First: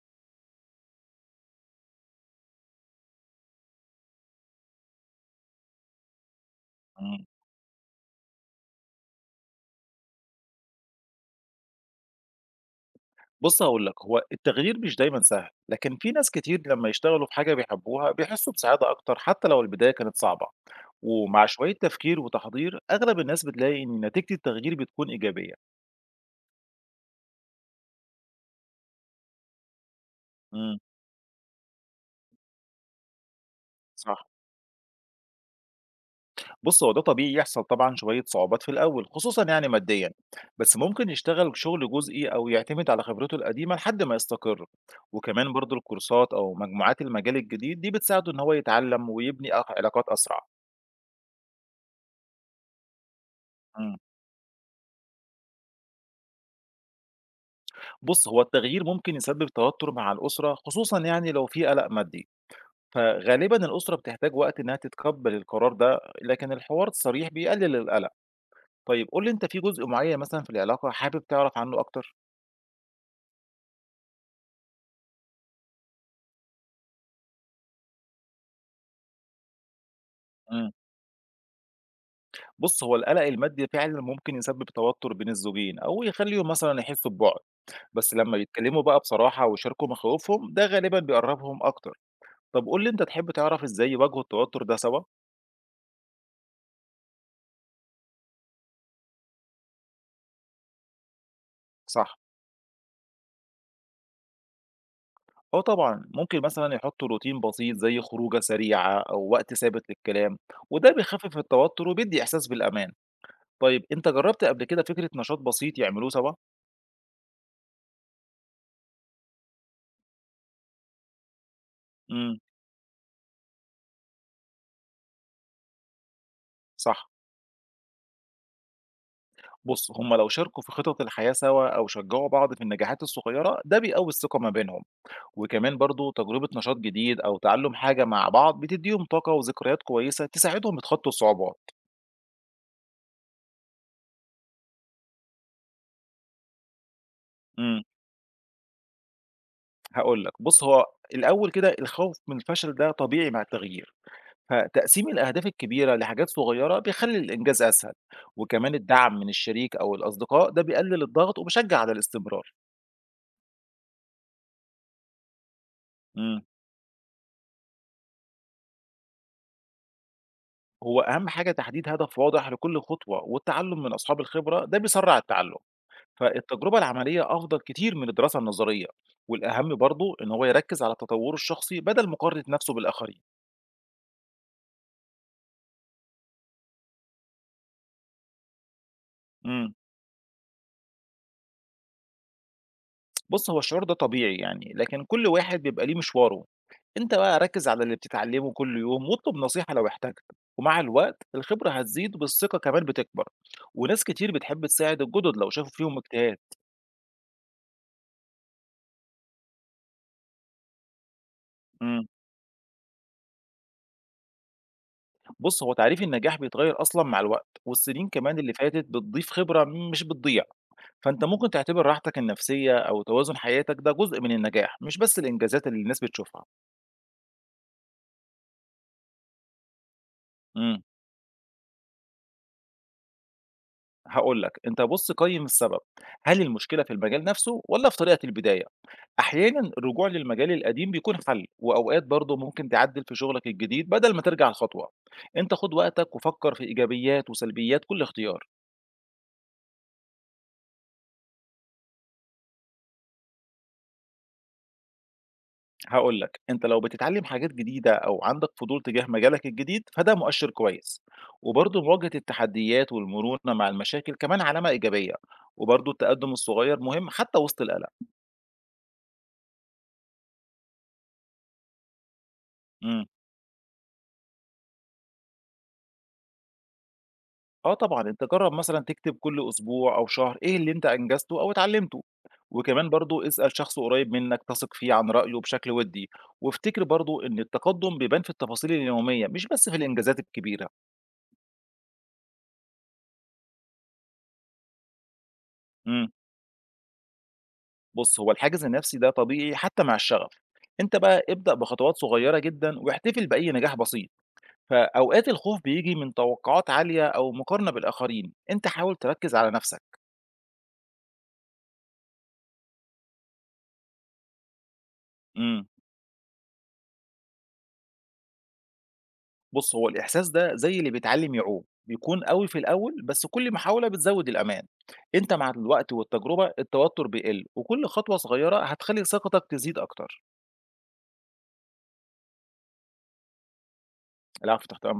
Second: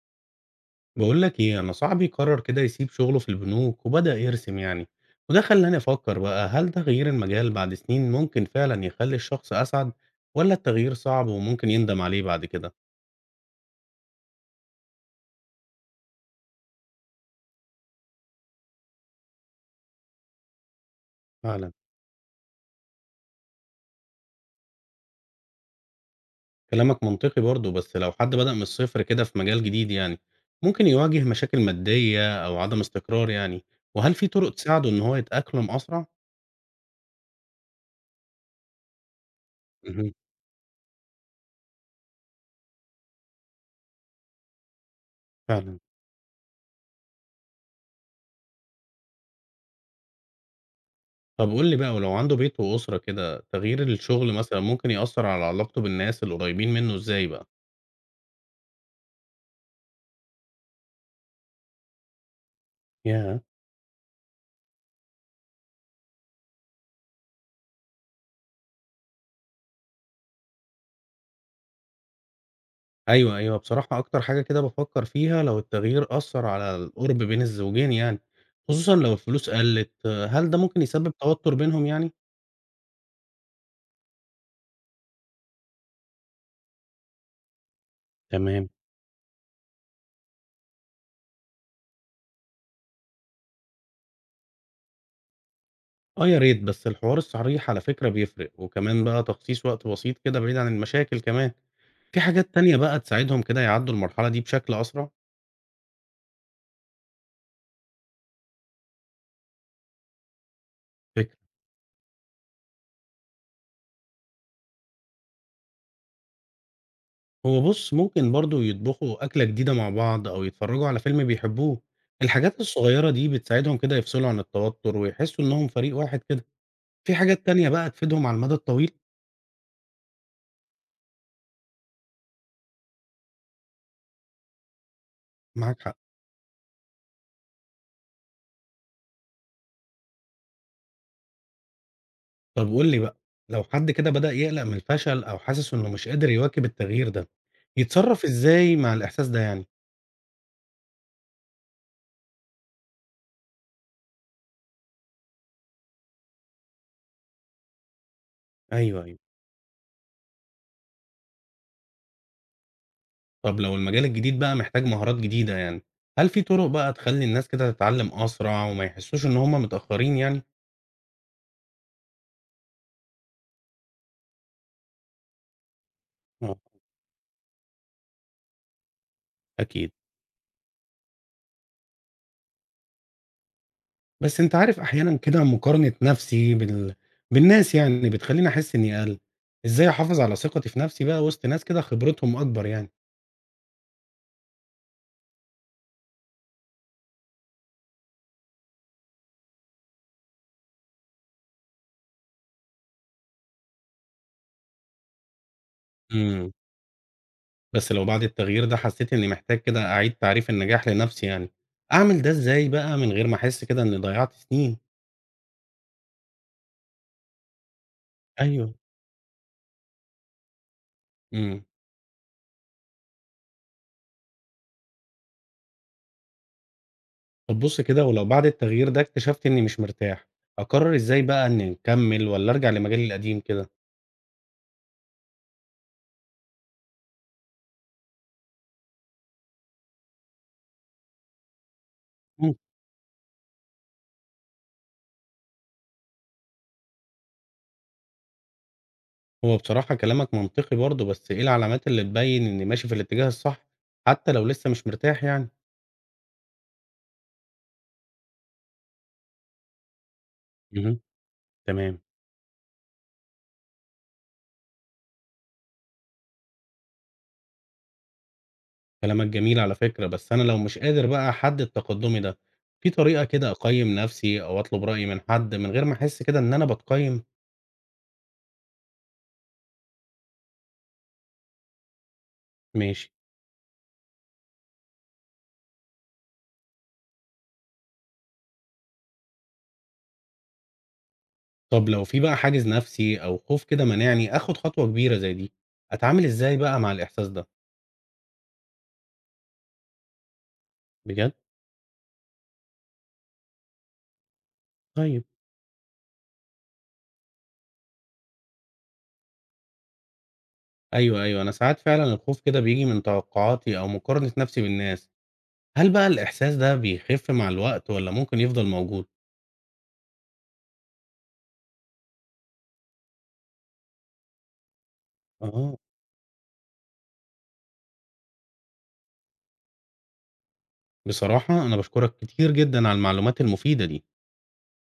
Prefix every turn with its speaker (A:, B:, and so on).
A: بقول لك ايه، انا صاحبي قرر كده يسيب شغله في البنوك وبدأ يرسم يعني. وده خلاني افكر بقى، هل تغيير
B: إمم.
A: المجال بعد سنين ممكن فعلا يخلي الشخص اسعد، ولا التغيير صعب وممكن يندم عليه بعد كده؟
B: بُص هاقول لك، هو التغيير مش دايمًا سهل، لكن في ناس كتير لمّا يشتغلوا في حاجة بيحبوها بيحسّوا بسعادة أكتر حتى لو البداية كانت صعبة، ومع
A: فعلا.
B: شوية تفكير وتحضير أغلب الناس بتلاقي إن نتيجة التغيير بتكون إيجابية.
A: كلامك منطقي برضه، بس لو حد بدأ من الصفر كده في مجال جديد يعني،
B: إمم،
A: ممكن يواجه مشاكل مادية او عدم استقرار يعني. وهل
B: صح.
A: في طرق تساعده ان هو يتأقلم اسرع؟
B: بُص هو ده طبيعي يحصل طبعًا شوية صعوبات في الأول، خصوصًا يعني ماديًا،
A: مهم.
B: بس ممكن يشتغل شغل جزئي أو يعتمد على خبرته القديمة لحد ما يستقر، وكمان برضه
A: فعلا.
B: الكورسات أو مجموعات المجال الجديد دي بتساعده إن هو يتعلم ويبني أق علاقات أسرع.
A: طب قول لي بقى، ولو عنده بيت وأسرة كده، تغيير
B: إمم.
A: الشغل مثلا ممكن يأثر على علاقته بالناس اللي قريبين منه ازاي بقى؟
B: بُص، هو التغيير ممكن يسبب توتر مع الأسرة، خصوصًا يعني لو في قلق مادي،
A: ياه!
B: فغالبًا الأسرة بتحتاج وقت إنها تتقبل القرار ده، لكن الحوار الصريح بيقلل القلق. طيب قُل لي أنت في جزء معين مثلًا في العلاقة حابب تعرف عنه أكتر؟
A: أيوه، أيوه. بصراحة أكتر حاجة كده بافكّر فيها، لو التغيير أثّر على القُرب بين الزوجين يعني، خصوصًا لو الفلوس قَلِّت، هل ده
B: إمم.
A: ممكن يسبب توتر بينهم يعني؟
B: بُص، هو القلق المادي فعلًا ممكن يسبب توتر بين الزوجين أو يخليهم مثلًا يحسوا ببُعد، بس لما
A: تمام.
B: بيتكلموا بقى بصراحة ويشاركوا مخاوفهم، ده غالبًا بيقربهم أكتر. طب قُل لي أنت تحب تعرف إزاي يواجهوا التوتر ده سوا؟
A: آه يا ريت، بس الحوار الصريح على فكرة بيفرق، وكمان بقى تخصيص وقت بسيط كده بعيد عن المشاكل كمان.
B: صح.
A: في حاجات تانية بقى تساعدهم كده يعدّوا المرحلة دي بشكل أسرع؟
B: آه طبعًا، ممكن مثلًا يحطوا روتين بسيط زي خروجة سريعة أو وقت ثابت للكلام، وده بيخفف
A: فكرة.
B: التوتر وبيدي إحساس بالأمان. طيب أنت جربت قبل كده فكرة نشاط بسيط يعملوه سوا؟
A: هو بُص، ممكن برضه يطبخوا أكلة جديدة مع بعض أو يتفرّجوا على فيلم بيحبوه،
B: إمم،
A: الحاجات الصغيرة دي بتساعدهم كده يفصلوا عن التوتر ويحسّوا إنّهم فريق واحد كده.
B: صح.
A: في حاجات تانية بقى تفيدهم على المدى الطويل.
B: بُص، هم لو شاركوا في خطط الحياة سوا أو شجعوا بعض في النجاحات الصغيرة، ده بيقوي الثقة ما بينهم. وكمان
A: معاك حق.
B: برضه تجربة نشاط جديد أو تعلم حاجة مع بعض بتديهم طاقة وذكريات كويسة تساعدهم يتخطوا الصعوبات.
A: طب قُل لي بقى، لو حد كده بدأ يقلق من الفشل أو حاسس إنه مش قادر يواكب التغيير ده،
B: إمم،
A: يتصرّف إزاي مع الإحساس ده يعني؟
B: هاقول لك، بُص هو الأول كده الخوف من الفشل ده طبيعي مع التغيير. فتقسيم الأهداف الكبيرة لحاجات صغيرة بيخلي الإنجاز أسهل وكمان
A: أيوه،
B: الدعم
A: أيوه.
B: من الشريك أو الأصدقاء ده بيقلل الضغط وبيشجع على الاستمرار
A: طب لو المجال الجديد بقى محتاج مهارات جديدة يعني، هل
B: مم.
A: في طُرق بقى تخلّي الناس كده تتعلّم أسرع وما يحسّوش إن هم متأخّرين يعني؟
B: هو أهم حاجة تحديد هدف واضح لكل خطوة والتعلم من أصحاب الخبرة ده بيسرع التعلم
A: آه،
B: فالتجربة العملية أفضل كتير من الدراسة النظرية والأهم
A: أكيد.
B: برضه إن هو يركز على تطوره الشخصي بدل مقارنة نفسه بالآخرين
A: بس أنت عارف، أحيانًا كده مقارنة نَفْسي بالناس يعني بتخلّيني أحس إنّي أقَل.
B: مم.
A: إزاي أحافظ على ثقتي في نَفْسي بقى وِسط ناس كده خبرتهم أكبر يعني؟
B: بُص، هو الشعور ده طبيعي يعني، لكن كل واحد بيبقى ليه مشواره. أنت بقى ركّز على اللي بتتعلمه كل يوم واطلب نصيحة لو احتجت، ومع الوقت الخبرة هتزيد والثقة كمان بتكبر، وناس كتير بتحب تساعد الجدد لو شافوا فيهم اجتهاد.
A: إمم. بس لو بعد التغيير ده حسيت إني محتاج كده أعيد تعريف النجاح لنفسي يعني،
B: إمم،
A: أعمل ده إزاي بقى من غير ما أحس كده إني ضيعت سنين؟
B: بُص هو تعريف النجاح بيتغير أصلًا مع الوقت، والسنين كمان اللي
A: أيوه،
B: فاتت بتضيف خبرة مش بتضيع، فأنت ممكن
A: إمم،
B: تعتبر راحتك النفسية أو توازن حياتك ده جزء من النجاح، مش بس الإنجازات اللي الناس بتشوفها.
A: طب بُص كده ولو بعد التغيير ده اكتشفت إني مش مرتاح،
B: إمم.
A: أقرر إزاي بقى إني أكمل والّا أرجع لمجالي القديم كده؟
B: هاقول لك، أنت بُص قيّم السبب، هل المشكلة في المجال نفسه والّا في طريقة البداية؟ أحيانًا الرجوع للمجال القديم بيكون حل، وأوقات برضه
A: إمم،
B: ممكن تعدِّل في شغلك الجديد بدل ما ترجع الخطوة، أنت خُد وقتك وفكّر في إيجابيات وسلبيات كل اختيار،
A: هو بصراحة كلامك منطقي برضه، بس إيه العلامات اللي تبين إني ماشي في الاتجاه الصح، حتى لو لسه مش مرتاح يعني؟
B: هاقول لك، أنت لو بتتعلم حاجات جديدة أو عندك فضول تجاه مجالك الجديد فده مؤشر
A: اهم،
B: كويس، وبرضه
A: تمام.
B: مواجهة التحديات والمرونة مع المشاكل كمان علامة إيجابية، وبرضه التقدُّم الصغير مهم حتى وسط القلق.
A: كلامك جميل على فكرة، بس أنا لو مش قادر بقى أحدد تقدمي ده، في
B: إمم.
A: طريقة كده أقيم نفسي أو أطلب رأي من حد من غير ما أحس كده إن أنا باتقيم؟
B: آه طبعًا، أنت جرّب مثلًا تكتب كل أسبوع أو شهر إيه اللي أنت أنجزته أو اتعلمته، وكمان
A: ماشي،
B: برضه اسأل شخص قريب منك تثق فيه عن رأيه بشكل ودي، وافتكر برضه إن التقدم بيبان في التفاصيل اليومية مش بس في الإنجازات الكبيرة.
A: طب لو في بقى حاجز نفسي أو خوف كده مانعني آخد خطوة كبيرة زي دي،
B: إمم،
A: أتعامل إزاي بقى مع الإحساس ده؟
B: بُص هو الحافز النفسي ده طبيعي حتى مع الشغف، أنت بقى
A: بجد؟
B: ابدأ بخطوات صغيرة جدًا واحتفل بأي نجاح بسيط،
A: طيب،
B: فأوقات الخوف بييجي من توقعات عالية أو مقارنة بالآخرين، أنت حاول تركز على نفسك.
A: أيوه، أيوه، أنا ساعات فعلًا الخوف كده بييجي من توقعاتي أو مقارنة نفسي بالناس،
B: إمم.
A: هل بقى الإحساس ده بيخف مع الوقت والّا ممكن يفضل موجود؟
B: بُص، هو الإحساس ده زي اللي بيتعلم يعوم، بيكون قوي في الأول، بس كل محاولة بتزود الأمان. أنت مع
A: آه،
B: الوقت والتجربة التوتر بيقل، وكل خطوة صغيرة هتخلي ثقتك تزيد أكتر.
A: بصراحة أنا باشكرك كتير جدًا على المعلومات المفيدة دي.
B: العفو، تحت أمرك.